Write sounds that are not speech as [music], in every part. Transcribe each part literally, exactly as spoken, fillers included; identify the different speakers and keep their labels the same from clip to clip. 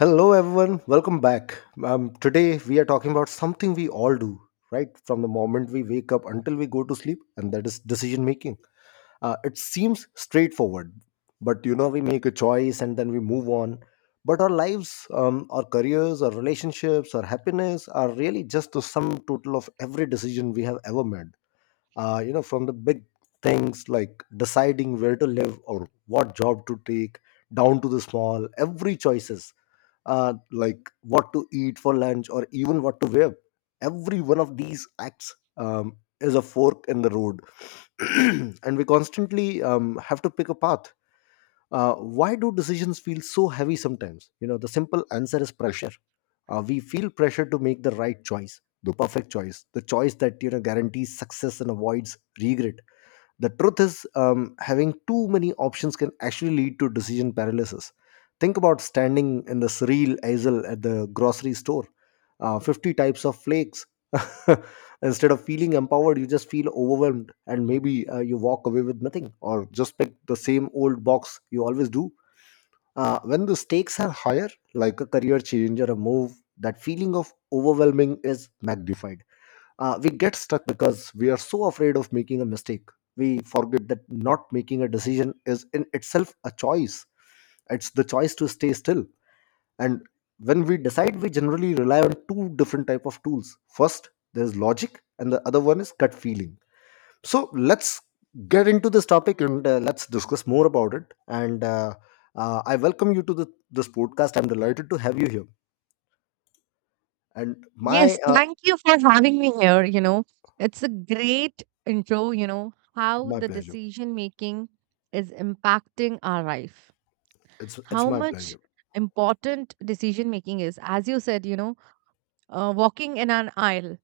Speaker 1: Hello, everyone. Welcome back. Um, today, we are talking about something we all do, right? From the moment we wake up until we go to sleep, and that is decision making. Uh, it seems straightforward, but you know, we make a choice and then we move on. But our lives, um, our careers, our relationships, our happiness are really just the sum total of every decision we have ever made. Uh, you know, from the big things like deciding where to live or what job to take, down to the small, every choices uh, like what to eat for lunch or even what to wear. Every one of these acts um, is a fork in the road, [clears throat] and we constantly um, have to pick a path. Uh, why do decisions feel so heavy sometimes? You know, the simple answer is pressure. Uh, we feel pressure to make the right choice, the perfect choice, the choice that you know guarantees success and avoids regret. The truth is, um, having too many options can actually lead to decision paralysis. Think about standing in the cereal aisle at the grocery store, uh, fifty types of flakes. [laughs] Instead of feeling empowered, you just feel overwhelmed, and maybe uh, you walk away with nothing or just pick the same old box you always do. Uh, when the stakes are higher, like a career change or a move, that feeling of overwhelming is magnified. Uh, we get stuck because we are so afraid of making a mistake. We forget that not making a decision is in itself a choice. It's the choice to stay still. And when we decide, we generally rely on two different type of tools. First, there's logic, and the other one is gut feeling. So let's get into this topic, and uh, let's discuss more about it. And uh, uh, I welcome you to the, this podcast. I'm delighted to have you here. And
Speaker 2: Yes,
Speaker 1: my uh,
Speaker 2: thank you for having me here. You know, it's a great intro, you know, how
Speaker 1: My
Speaker 2: the
Speaker 1: pleasure.
Speaker 2: decision making is impacting our life,
Speaker 1: It's it's
Speaker 2: how
Speaker 1: my
Speaker 2: much
Speaker 1: pleasure.
Speaker 2: important decision making is. As you said, you know, uh, walking in an aisle,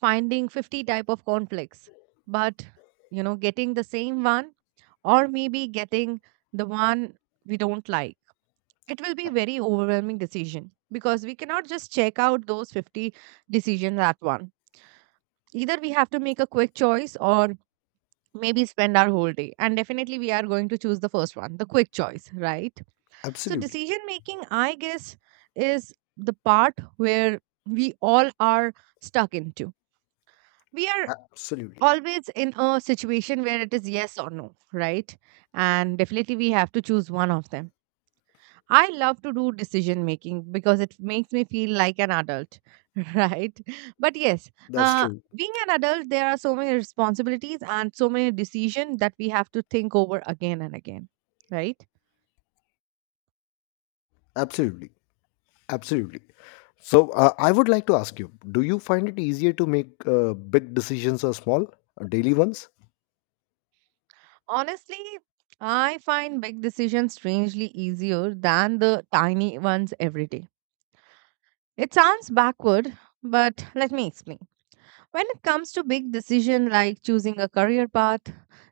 Speaker 2: finding fifty type of conflicts, but, you know, getting the same one or maybe getting the one we don't like. It will be very overwhelming decision because we cannot just check out those fifty decisions at once. Either we have to make a quick choice or maybe spend our whole day. And definitely we are going to choose the first one, the quick choice, right? So
Speaker 1: Absolutely,
Speaker 2: decision making, I guess, is the part where we all are stuck into. We are
Speaker 1: absolutely.
Speaker 2: always in a situation where it is yes or no, right? And definitely we have to choose one of them. I love to do decision making because it makes me feel like an adult, [laughs] right? But yes,
Speaker 1: That's
Speaker 2: uh,
Speaker 1: true.
Speaker 2: being an adult, there are so many responsibilities and so many decisions that we have to think over again and again, right?
Speaker 1: Absolutely. Absolutely. So, uh, I would like to ask you, do you find it easier to make uh, big decisions or small, uh, daily ones?
Speaker 2: Honestly, I find big decisions strangely easier than the tiny ones every day. It sounds backward, but let me explain. When it comes to big decision like choosing a career path,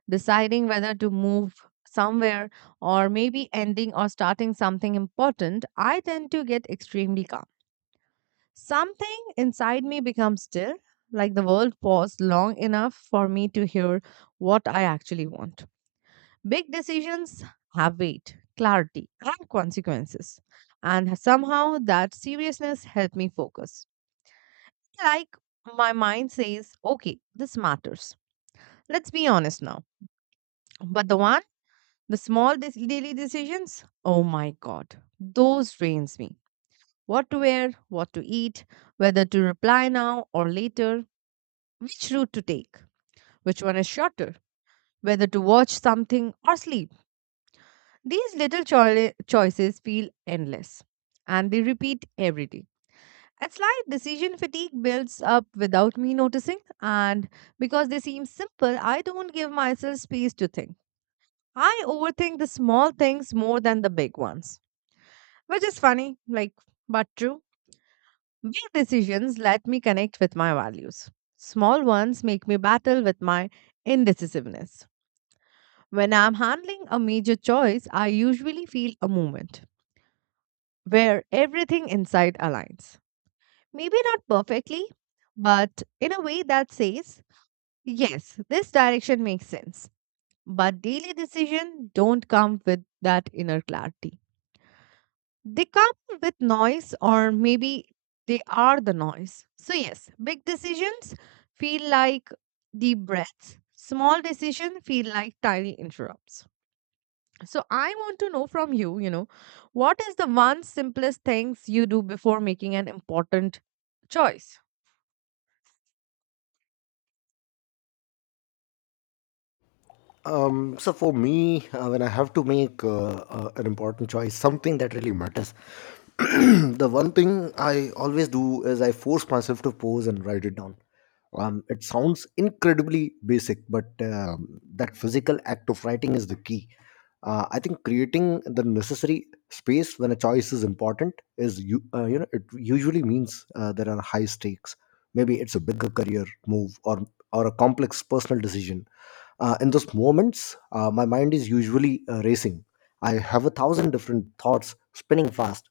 Speaker 2: deciding whether to move somewhere or maybe ending or starting something important, I tend to get extremely calm. Something inside me becomes still, like the world paused long enough for me to hear what I actually want. Big decisions have weight, clarity, and consequences. And somehow that seriousness helped me focus. Like my mind says, okay, this matters. Let's be honest now. But the one, the small dis- daily decisions, oh my God, those drains me. What to wear, what to eat, whether to reply now or later, which route to take, which one is shorter, whether to watch something or sleep. These little choi- choices feel endless and they repeat every day. A slight decision fatigue builds up without me noticing, and because they seem simple, I don't give myself space to think. I overthink the small things more than the big ones, which is funny, like, but true. Big decisions let me connect with my values. Small ones make me battle with my indecisiveness. When I'm handling a major choice, I usually feel a moment where everything inside aligns. Maybe not perfectly, but in a way that says, yes, this direction makes sense. But daily decisions don't come with that inner clarity. They come with noise, or maybe they are the noise. So, yes, big decisions feel like deep breaths, small decisions feel like tiny interrupts. So, I want to know from you, you know, what is the one simplest things you do before making an important choice?
Speaker 1: Um, so for me, uh, when I have to make uh, uh, an important choice, something that really matters, [clears throat] the one thing I always do is I force myself to pose and write it down. Um, it sounds incredibly basic, but um, that physical act of writing is the key. Uh, I think creating the necessary space when a choice is important is you uh, you know it usually means uh, there are high stakes. Maybe it's a bigger career move or or a complex personal decision. Uh, in those moments, uh, my mind is usually uh, racing. I have a thousand different thoughts spinning fast.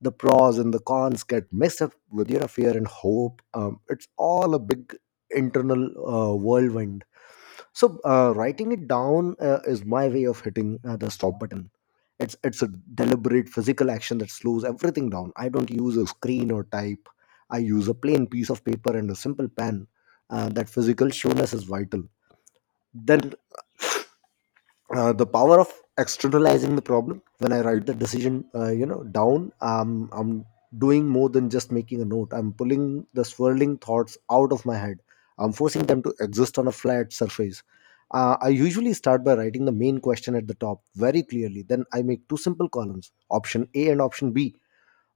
Speaker 1: The pros and the cons get mixed up with you know fear and hope. Um, it's all a big internal uh, whirlwind. So uh, writing it down uh, is my way of hitting uh, the stop button. It's it's a deliberate physical action that slows everything down. I don't use a screen or type. I use a plain piece of paper and a simple pen. Uh, that physical showness is vital. Then uh, the power of externalizing the problem. When I write the decision uh, you know down, um, I'm doing more than just making a note. I'm pulling the swirling thoughts out of my head. I'm forcing them to exist on a flat surface. uh, I usually start by writing the main question at the top very clearly. Then I make two simple columns, option A and option B,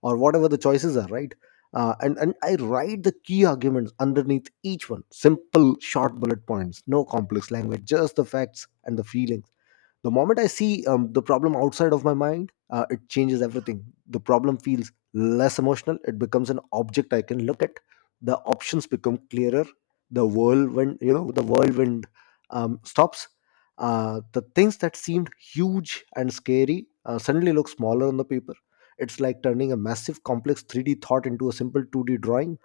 Speaker 1: or whatever the choices are, right? Uh, and and I write the key arguments underneath each one. Simple, short bullet points, no complex language, just the facts and the feeling. The moment I see um, the problem outside of my mind, uh, it changes everything. The problem feels less emotional. It becomes an object I can look at. The options become clearer. The whirlwind, you know, the whirlwind um, stops. Uh, the things that seemed huge and scary uh, suddenly look smaller on the paper. It's like turning a massive, complex three D thought into a simple two D drawing.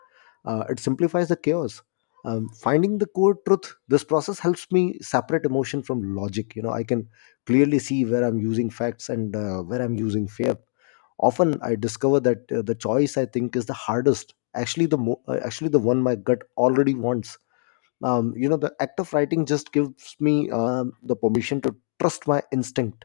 Speaker 1: uh, It simplifies the chaos. Um, finding the core truth, this process helps me separate emotion from logic. You know, I can clearly see where I'm using facts and uh, where I'm using fear. Often, I discover that uh, the choice I think is the hardest, actually the mo- uh, actually the one my gut already wants. Um, you know, the act of writing just gives me um the permission to trust my instinct.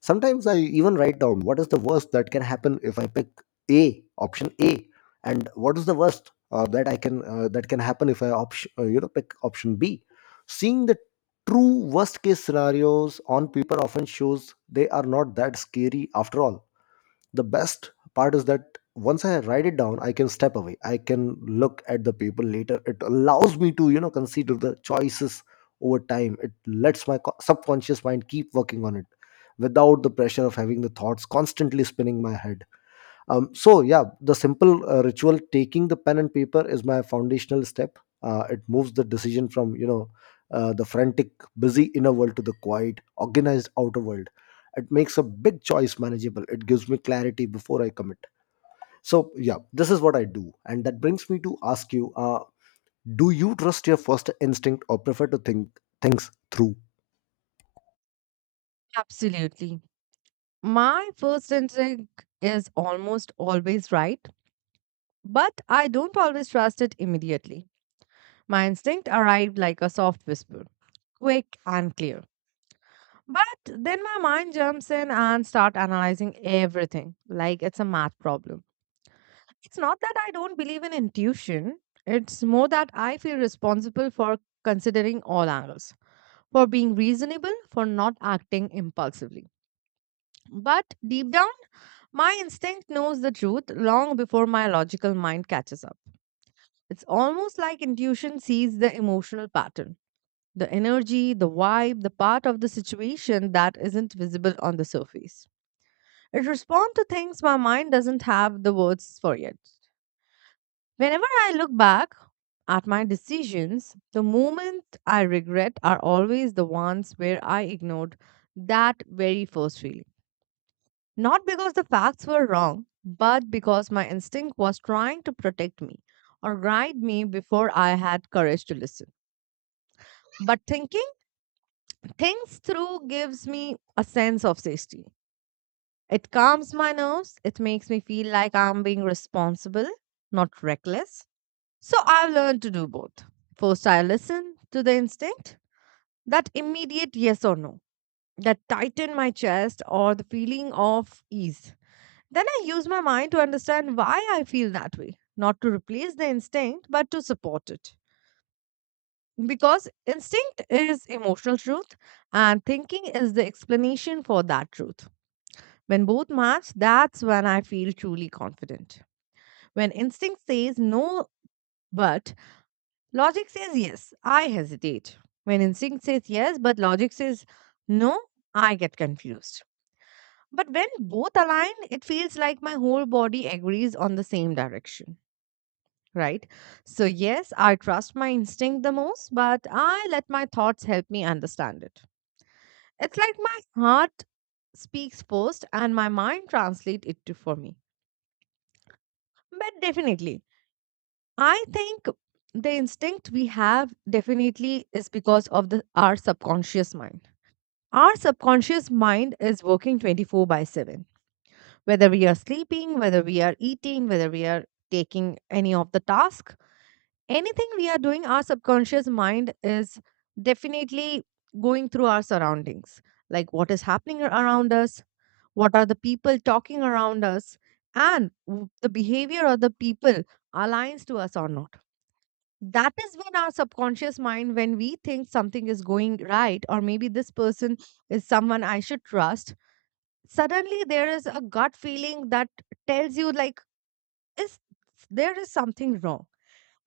Speaker 1: Sometimes I even write down what is the worst that can happen if I pick A option A, and what is the worst uh, that I can uh, that can happen if I option uh, you know pick option B. Seeing the true worst case scenarios on paper often shows they are not that scary after all. The best part is that once I write it down, I can step away. I can look at the paper later. It allows me to you know consider the choices over time. It lets my co- subconscious mind keep working on it without the pressure of having the thoughts constantly spinning my head. Um, so yeah, the simple uh, ritual taking the pen and paper is my foundational step. Uh, it moves the decision from you know uh, the frantic, busy inner world to the quiet, organized outer world. It makes a big choice manageable. It gives me clarity before I commit. So yeah, this is what I do, and that brings me to ask you: uh, do you trust your first instinct or prefer to think things through?
Speaker 2: Absolutely. My first instinct is almost always right, but I don't always trust it immediately. My instinct arrived like a soft whisper, quick and clear. But then my mind jumps in and start analyzing everything like it's a math problem. It's not that I don't believe in intuition. It's more that I feel responsible for considering all angles, for being reasonable, for not acting impulsively. But deep down, my instinct knows the truth long before my logical mind catches up. It's almost like intuition sees the emotional pattern, the energy, the vibe, the part of the situation that isn't visible on the surface. It responds to things my mind doesn't have the words for yet. Whenever I look back at my decisions, the moments I regret are always the ones where I ignored that very first feeling. Not because the facts were wrong, but because my instinct was trying to protect me or guide me before I had courage to listen. But thinking things through gives me a sense of safety. It calms my nerves. It makes me feel like I'm being responsible, not reckless. So I've learned to do both. First, I listen to the instinct, that immediate yes or no, that tighten my chest or the feeling of ease. Then I use my mind to understand why I feel that way, not to replace the instinct, but to support it. Because instinct is emotional truth and thinking is the explanation for that truth. When both match, that's when I feel truly confident. When instinct says no, but logic says yes, I hesitate. When instinct says yes, but logic says no, I get confused. But when both align, it feels like my whole body agrees on the same direction, right? So, yes, I trust my instinct the most, but I let my thoughts help me understand it. It's like my heart speaks first and my mind translates it to for me. But definitely, I think the instinct we have definitely is because of the our subconscious mind. Our subconscious mind is working twenty-four by seven. Whether we are sleeping, whether we are eating, whether we are taking any of the task, anything we are doing, our subconscious mind is definitely going through our surroundings. Like what is happening around us, what are the people talking around us, and w- the behavior of the people aligns to us or not, that is when our subconscious mind, when we think something is going right or maybe this person is someone I should trust, suddenly there is a gut feeling that tells you like, is there is something wrong,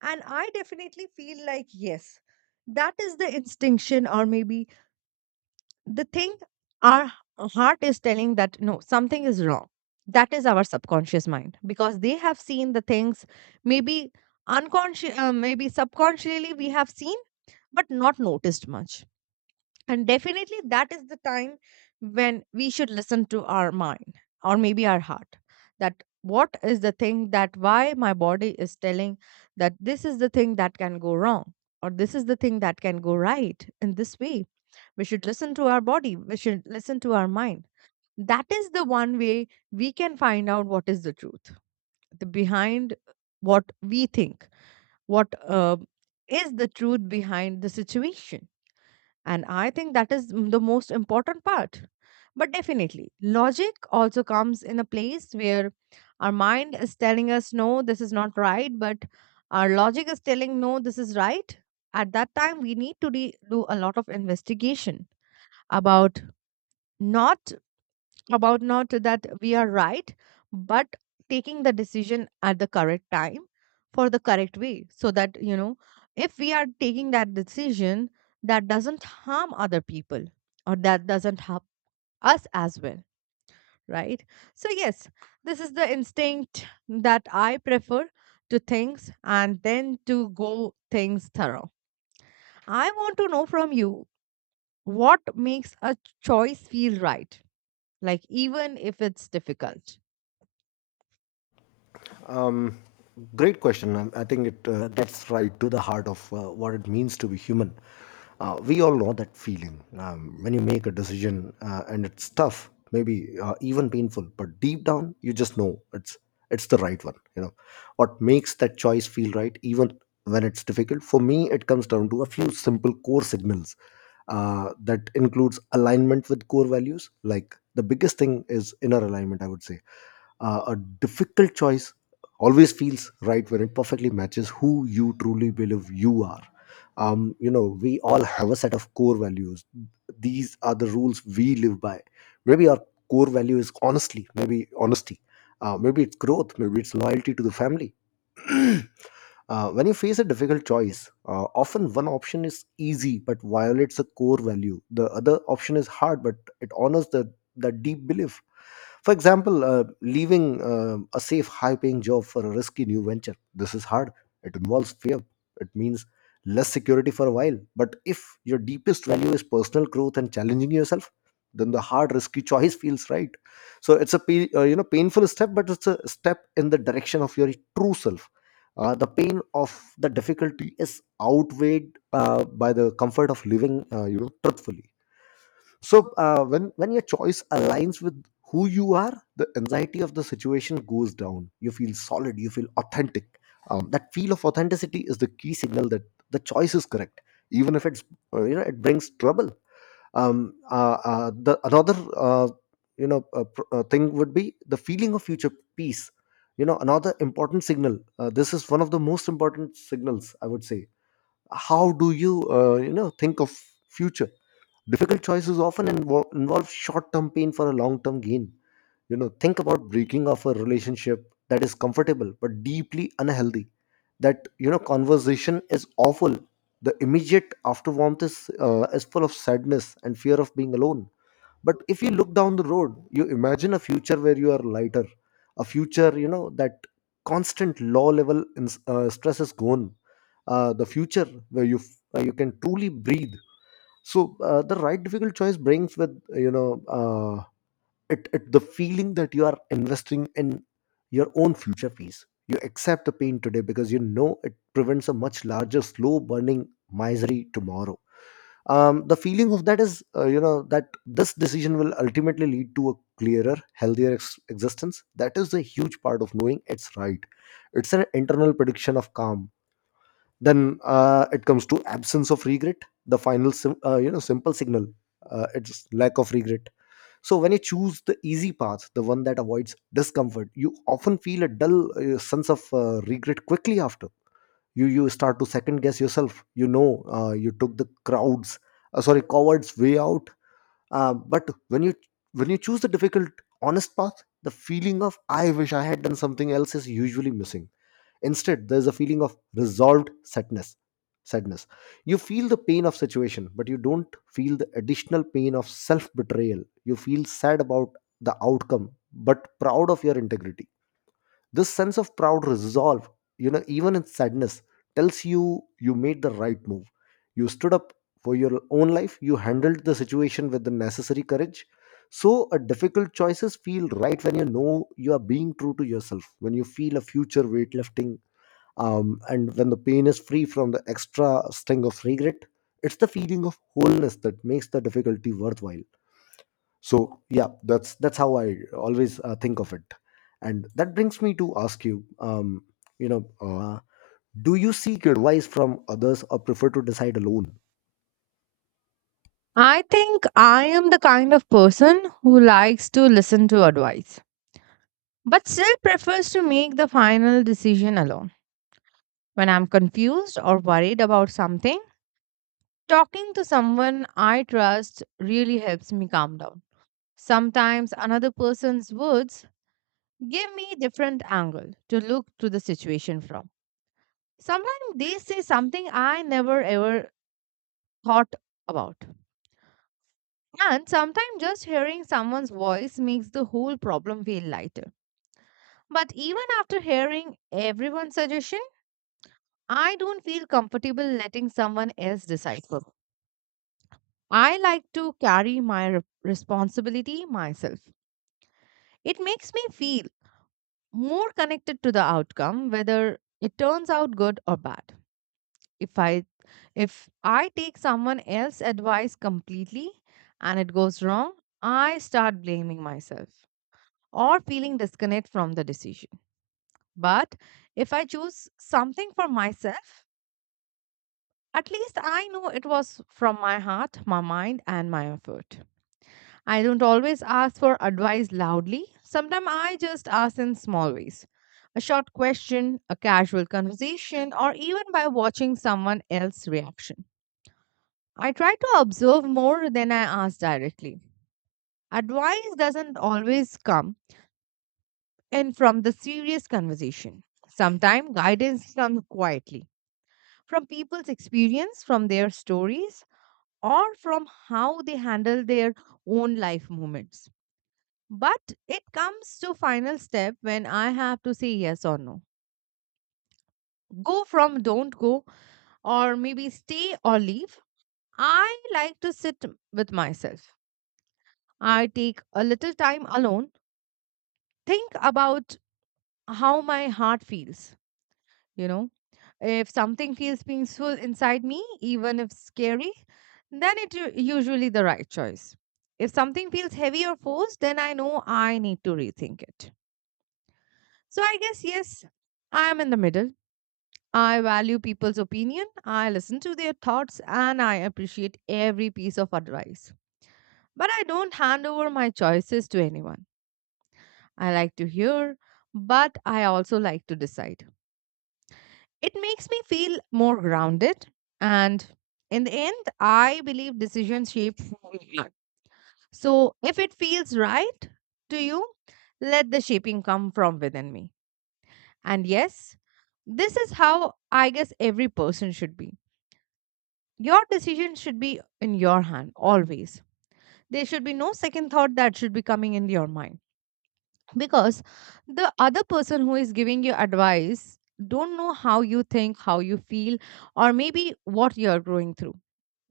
Speaker 2: and I definitely feel like yes, that is the instinction, or maybe the thing, our heart is telling that no, something is wrong. That is our subconscious mind because they have seen the things, maybe unconscious, uh, maybe subconsciously we have seen, but not noticed much. And definitely, that is the time when we should listen to our mind or maybe our heart, that what is the thing, that why my body is telling that this is the thing that can go wrong or this is the thing that can go right in this way. We should listen to our body, we should listen to our mind. That is the one way we can find out what is the truth, the behind what we think, what uh, is the truth behind the situation, and I think that is m- the most important part. But definitely, logic also comes in a place where our mind is telling us, no, this is not right, but our logic is telling, no, this is right. At that time, we need to de- do a lot of investigation about, not about not that we are right, but taking the decision at the correct time for the correct way. So that, you know, if we are taking that decision that doesn't harm other people or that doesn't harm us as well, right? So, yes, this is the instinct that I prefer to things and then to go things thorough. I want to know from you, what makes a choice feel right, like even if it's difficult?
Speaker 1: Um, Great question. I, I think it uh, gets right to the heart of uh, what it means to be human. Uh, we all know that feeling um, when you make a decision uh, and it's tough, maybe uh, even painful, but deep down you just know it's it's the right one. You know what makes that choice feel right, even when it's difficult. For me, it comes down to a few simple core signals. Uh, that includes alignment with core values. Like the biggest thing is inner alignment, I would say. Uh, a difficult choice always feels right when it perfectly matches who you truly believe you are. Um, you know, we all have a set of core values. These are the rules we live by. Maybe our core value is honestly, maybe honesty. Uh, maybe it's growth, maybe it's loyalty to the family. [clears throat] Uh, when you face a difficult choice, uh, often one option is easy but violates a core value. The other option is hard but it honors the, the deep belief. For example, uh, leaving uh, a safe, high paying job for a risky new venture. This is hard. It involves fear. It means less security for a while. But if your deepest value is personal growth and challenging yourself, then the hard, risky choice feels right. So it's a pa- uh, you know painful step, but it's a step in the direction of your true self. Uh, the pain of the difficulty is outweighed uh, by the comfort of living uh, you know truthfully. So uh, when when your choice aligns with who you are, the anxiety of the situation goes down. You feel solid, you feel authentic. Um, that feel of authenticity is the key signal that the choice is correct, even if it's uh, you know it brings trouble. Um, uh, uh, the another uh, you know uh, pr- uh, thing would be the feeling of future peace. You know, another important signal, uh, this is one of the most important signals, I would say. How do you uh, you know think of future? Difficult choices often invo- involve short term pain for a long term gain. You know, think about breaking off a relationship that is comfortable but deeply unhealthy. That you know, conversation is awful. The immediate afterwarmth is uh, is full of sadness and fear of being alone. But if you look down the road, you imagine a future where you are lighter, a future you know that constant low level in, uh, stress is gone, uh, the future where you f- uh, you can truly breathe. So uh, the right difficult choice brings with you know uh, it, it the feeling that you are investing in your own future peace. You accept the pain today because you know it prevents a much larger slow burning misery tomorrow. Um, the feeling of that is uh, you know, that this decision will ultimately lead to a clearer, healthier ex- existence. That is a huge part of knowing it's right. It's an internal prediction of calm. Then uh, it comes to absence of regret, the final sim- uh, you know, simple signal. Uh, it's lack of regret. So when you choose the easy path, the one that avoids discomfort, you often feel a dull uh, sense of uh, regret quickly after. You you start to second guess yourself. You know, uh, you took the crowds, uh, sorry, coward's way out. Uh, but when you, when you choose the difficult, honest path, the feeling of "I wish I had done something else" is usually missing. Instead, there is a feeling of resolved sadness. Sadness. You feel the pain of situation, but you don't feel the additional pain of self-betrayal. You feel sad about the outcome, but proud of your integrity. This sense of proud resolve, you know, even in sadness, tells you you made the right move. You stood up for your own life. You handled the situation with the necessary courage. So, a difficult choices feel right when you know you are being true to yourself, when you feel a future weightlifting, um, and when the pain is free from the extra sting of regret. It's the feeling of wholeness that makes the difficulty worthwhile. So yeah, that's that's how I always uh, think of it. And that brings me to ask you, um, you know uh, do you seek advice from others or prefer to decide alone?
Speaker 2: I think I am the kind of person who likes to listen to advice, but still prefers to make the final decision alone. When I'm confused or worried about something, talking to someone I trust really helps me calm down. Sometimes another person's words give me different angle to look to the situation from. Sometimes they say something I never ever thought about. And sometimes just hearing someone's voice makes the whole problem feel lighter. But even after hearing everyone's suggestion, I don't feel comfortable letting someone else decide for me. I like to carry my re- responsibility myself. It makes me feel more connected to the outcome, whether it turns out good or bad. If i if i take someone else's advice completely and it goes wrong, I start blaming myself or feeling disconnect from the decision. But if I choose something for myself, at least I know it was from my heart, my mind, and my effort. I don't always ask for advice loudly. Sometimes I just ask in small ways. A short question, a casual conversation, or even by watching someone else's reaction. I try to observe more than I ask directly. Advice doesn't always come in from the serious conversation. Sometimes guidance comes quietly from people's experience, from their stories, or from how they handle their own life moments. But it comes to final step when I have to say yes or no. Go from don't go, or maybe stay or leave. I like to sit with myself. I take a little time alone, think about how my heart feels, you know. If something feels peaceful inside me, even if scary, then it u- usually the right choice. If something feels heavy or forced, then I know I need to rethink it. So I guess yes, I am in the middle. I value people's opinion, I listen to their thoughts, and I appreciate every piece of advice. But I don't hand over my choices to anyone. I like to hear, but I also like to decide. It makes me feel more grounded, and in the end, I believe decisions shape who we are. So if it feels right to you, let the shaping come from within me. And yes, this is how I guess every person should be. Your decision should be in your hand always. There should be no second thought that should be coming in your mind, because the other person who is giving you advice don't know how you think, how you feel, or maybe what you're going through.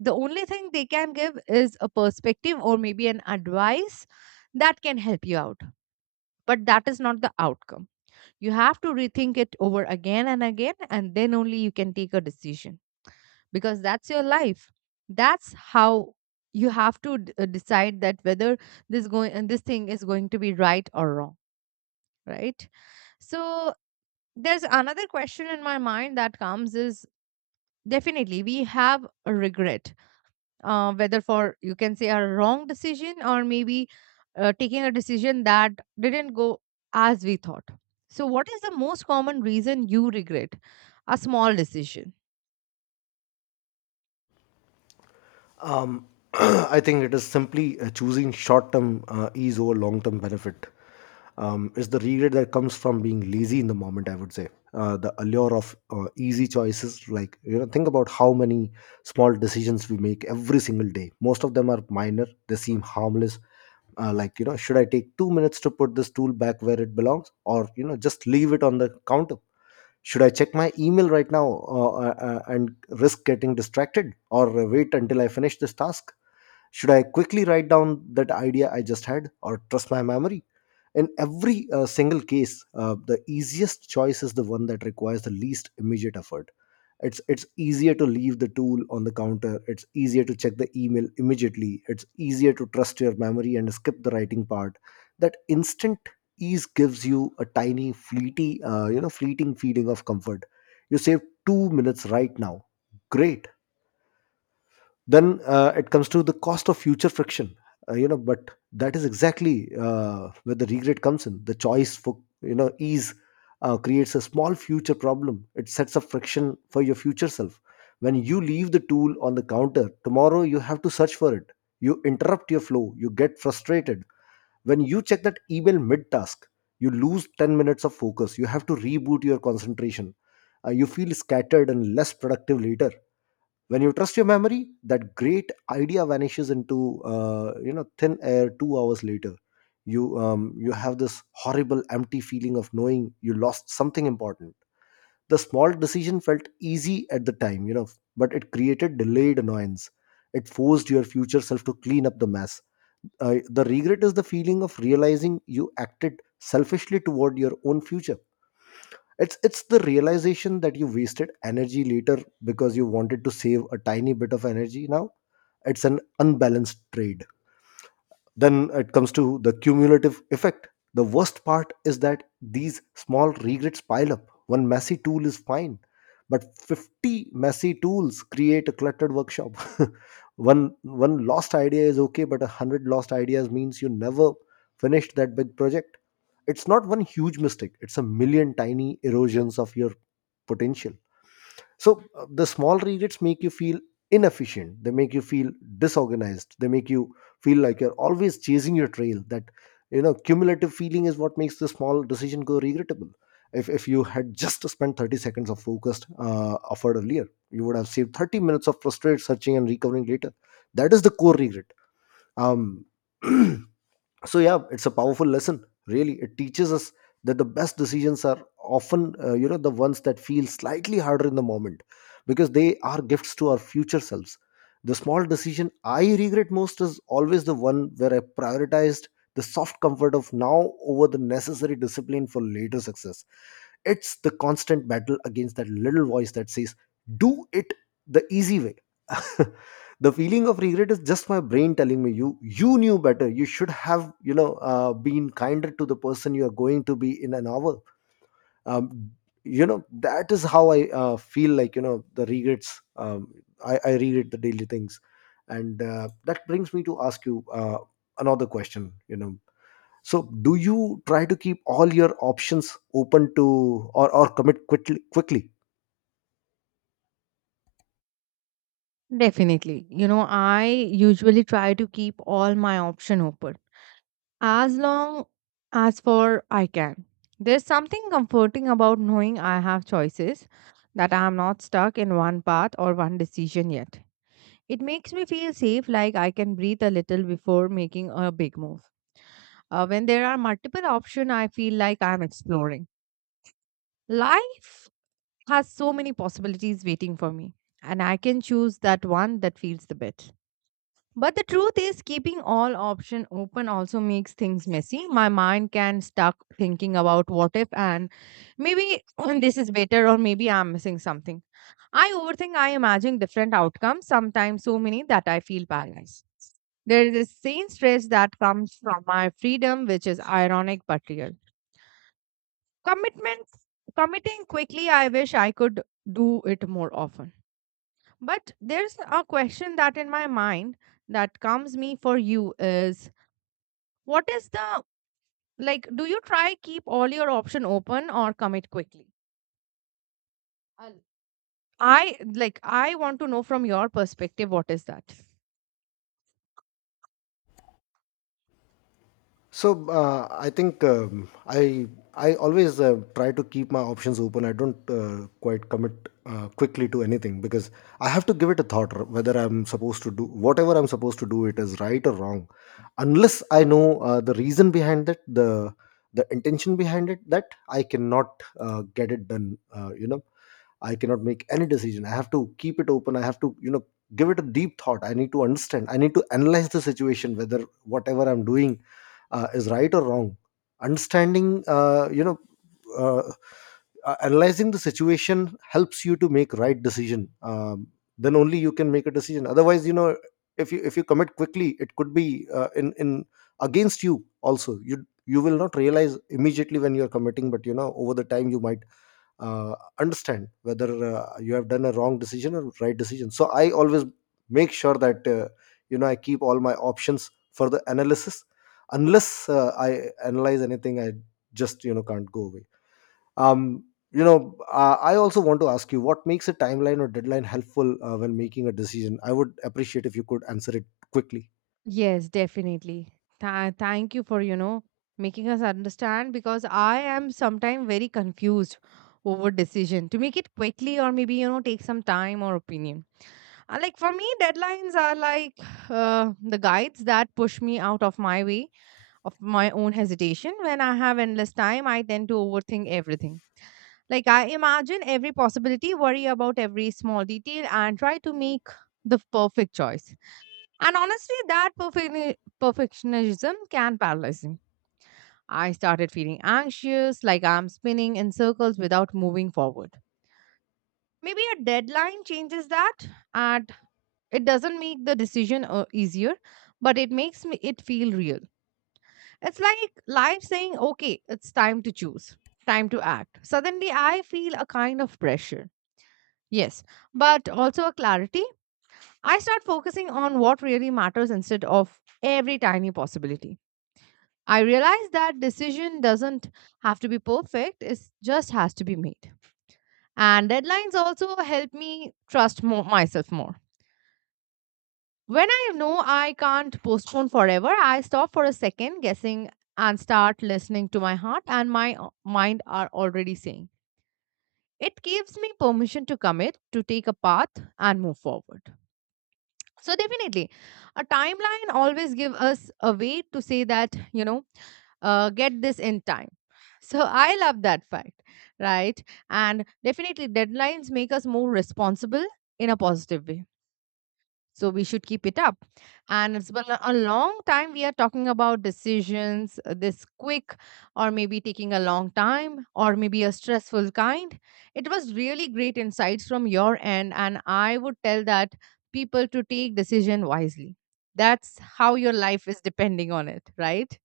Speaker 2: The only thing they can give is a perspective or maybe an advice that can help you out, but that is not the outcome. You have to rethink it over again and again, and then only you can take a decision, because that's your life. That's how you have to d- uh, decide that whether this going and this thing is going to be right or wrong, right? So there's another question in my mind that comes is, definitely we have a regret, uh, whether for you can say a wrong decision or maybe uh, taking a decision that didn't go as we thought. So what is the most common reason you regret a small decision?
Speaker 1: Um, [clears throat] I think it is simply uh, choosing short term uh, ease over long term benefit. Um, it's the regret that comes from being lazy in the moment, I would say. Uh, the allure of uh, easy choices, like, you know, think about how many small decisions we make every single day. Most of them are minor, they seem harmless. Uh, like, you know, should I take two minutes to put this tool back where it belongs, or, you know, just leave it on the counter? Should I check my email right now uh, uh, uh, and risk getting distracted, or uh, wait until I finish this task? Should I quickly write down that idea I just had or trust my memory? In every uh, single case, uh, the easiest choice is the one that requires the least immediate effort. It's, it's easier to leave the tool on the counter. It's easier to check the email immediately. It's easier to trust your memory and skip the writing part. That instant ease gives you a tiny, fleety, uh, you know, fleeting feeling of comfort. You save two minutes right now. Great. Then uh, it comes to the cost of future friction. Uh, you know, but that is exactly uh, where the regret comes in. The choice for, you know, ease uh, creates a small future problem. It sets up friction for your future self. When you leave the tool on the counter, tomorrow you have to search for it. You interrupt your flow, you get frustrated. When you check that email mid task, you lose ten minutes of focus. You have to reboot your concentration. Uh, you feel scattered and less productive later. When you trust your memory, that great idea vanishes into uh, you know, thin air two hours later. You um, you have this horrible empty feeling of knowing you lost something important. The small decision felt easy at the time, you know, but it created delayed annoyance. It forced your future self to clean up the mess. uh, the regret is the feeling of realizing you acted selfishly toward your own future. It's it's the realization that you wasted energy later because you wanted to save a tiny bit of energy now. It's an unbalanced trade. Then it comes to the cumulative effect. The worst part is that these small regrets pile up. One messy tool is fine, but fifty messy tools create a cluttered workshop. [laughs] one one lost idea is okay, but a hundred lost ideas means you never finished that big project. It's not one huge mistake, it's a million tiny erosions of your potential. So uh, the small regrets make you feel inefficient. They make you feel disorganized. They make you feel like you're always chasing your trail. That, you know, cumulative feeling is what makes the small decision go regrettable. if, if you had just spent thirty seconds of focused uh, effort earlier, you would have saved thirty minutes of frustrated searching and recovering later. That is the core regret. um [clears throat] so yeah, it's a powerful lesson, really. It teaches us that the best decisions are often uh, you know, the ones that feel slightly harder in the moment, because they are gifts to our future selves. The small decision I regret most is always the one where I prioritized the soft comfort of now over the necessary discipline for later success. It's the constant battle against that little voice that says do it the easy way. [laughs] The feeling of regret is just my brain telling me you you knew better. You should have, you know, uh, been kinder to the person you are going to be in an hour. um, you know, that is how I uh, feel like, you know, the regrets. um, I, I regret the daily things. And uh, that brings me to ask you, uh, another question, you know, so do you try to keep all your options open to, or or commit quickly quickly
Speaker 2: Definitely. You know, I usually try to keep all my option open as long as for I can. There's something comforting about knowing I have choices, that I am not stuck in one path or one decision yet. It makes me feel safe, like I can breathe a little before making a big move. Uh, when there are multiple options, I feel like I'm exploring. Life has so many possibilities waiting for me, and I can choose that one that feels the best. But the truth is, keeping all options open also makes things messy. My mind can stuck thinking about what if, and maybe [clears throat] this is better or maybe I'm missing something. I overthink. I imagine different outcomes. Sometimes so many that I feel paralyzed. There is a same stress that comes from my freedom, which is ironic but real. Commitment, committing quickly. I wish I could do it more often. But there's a question that in my mind that comes me for you is, what is the, like, do you try keep all your option open or commit quickly? I'll- I like I want to know from your perspective what is that?
Speaker 1: So uh, I think um, I I always uh, try to keep my options open. I don't uh, quite commit uh, quickly to anything, because I have to give it a thought r- whether I'm supposed to do whatever I'm supposed to do. It is right or wrong, unless I know uh, the reason behind it, the the intention behind it. That I cannot uh, get it done. Uh, you know, I cannot make any decision. I have to keep it open. I have to, you know, give it a deep thought. I need to understand, I need to analyze the situation, whether whatever I'm doing uh, is right or wrong. Understanding, uh, you know, uh, uh, analyzing the situation helps you to make right decision. Um, then only you can make a decision. Otherwise, you know, if you, if you commit quickly, it could be uh, in in against you also. You you will not realize immediately when you are committing, but you know, over the time you might uh, understand whether uh, you have done a wrong decision or right decision. So I always make sure that, uh, you know, I keep all my options for the analysis. Unless uh, I analyze anything, I just, you know, can't go away. um you know, uh, I also want to ask you, what makes a timeline or deadline helpful uh, when making a decision? I would appreciate if you could answer it quickly.
Speaker 2: Yes, definitely. Tha- thank you for, you know, making us understand, because I am sometimes very confused over decision to make it quickly or maybe, you know, take some time or opinion. Uh, Like for me, deadlines are like uh, the guides that push me out of my way of my own hesitation. When I have endless time, I tend to overthink everything. Like, I imagine every possibility, worry about every small detail, and try to make the perfect choice. And honestly, that perfect perfectionism can paralyze me. I started feeling anxious, like I'm spinning in circles without moving forward. Maybe a deadline changes that, and it doesn't make the decision uh, easier, but it makes me it feel real. It's like life saying, "Okay, it's time to choose, time to act." Suddenly, I feel a kind of pressure. Yes, but also a clarity. I start focusing on what really matters instead of every tiny possibility. I realize that decision doesn't have to be perfect, it just has to be made. And deadlines also help me trust more, myself more. When I know I can't postpone forever, I stop for a second guessing and start listening to my heart and my uh, mind are already saying. It gives me permission to commit, to take a path and move forward. So definitely, a timeline always give us a way to say that, you know, uh, get this in time. So I love that fact, right? and definitely deadlines make us more responsible in a positive way, so we should keep it up. And it's been a long time we are talking about decisions, uh, this quick, or maybe taking a long time, or maybe a stressful kind. It was really great insights from your end. And I would tell that people to take decision wisely. That's how your life is depending on it, right?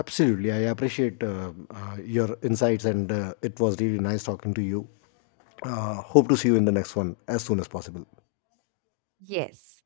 Speaker 1: Absolutely, I appreciate uh, uh, your insights and uh, it was really nice talking to you. Uh, hope to see you in the next one as soon as possible.
Speaker 2: Yes.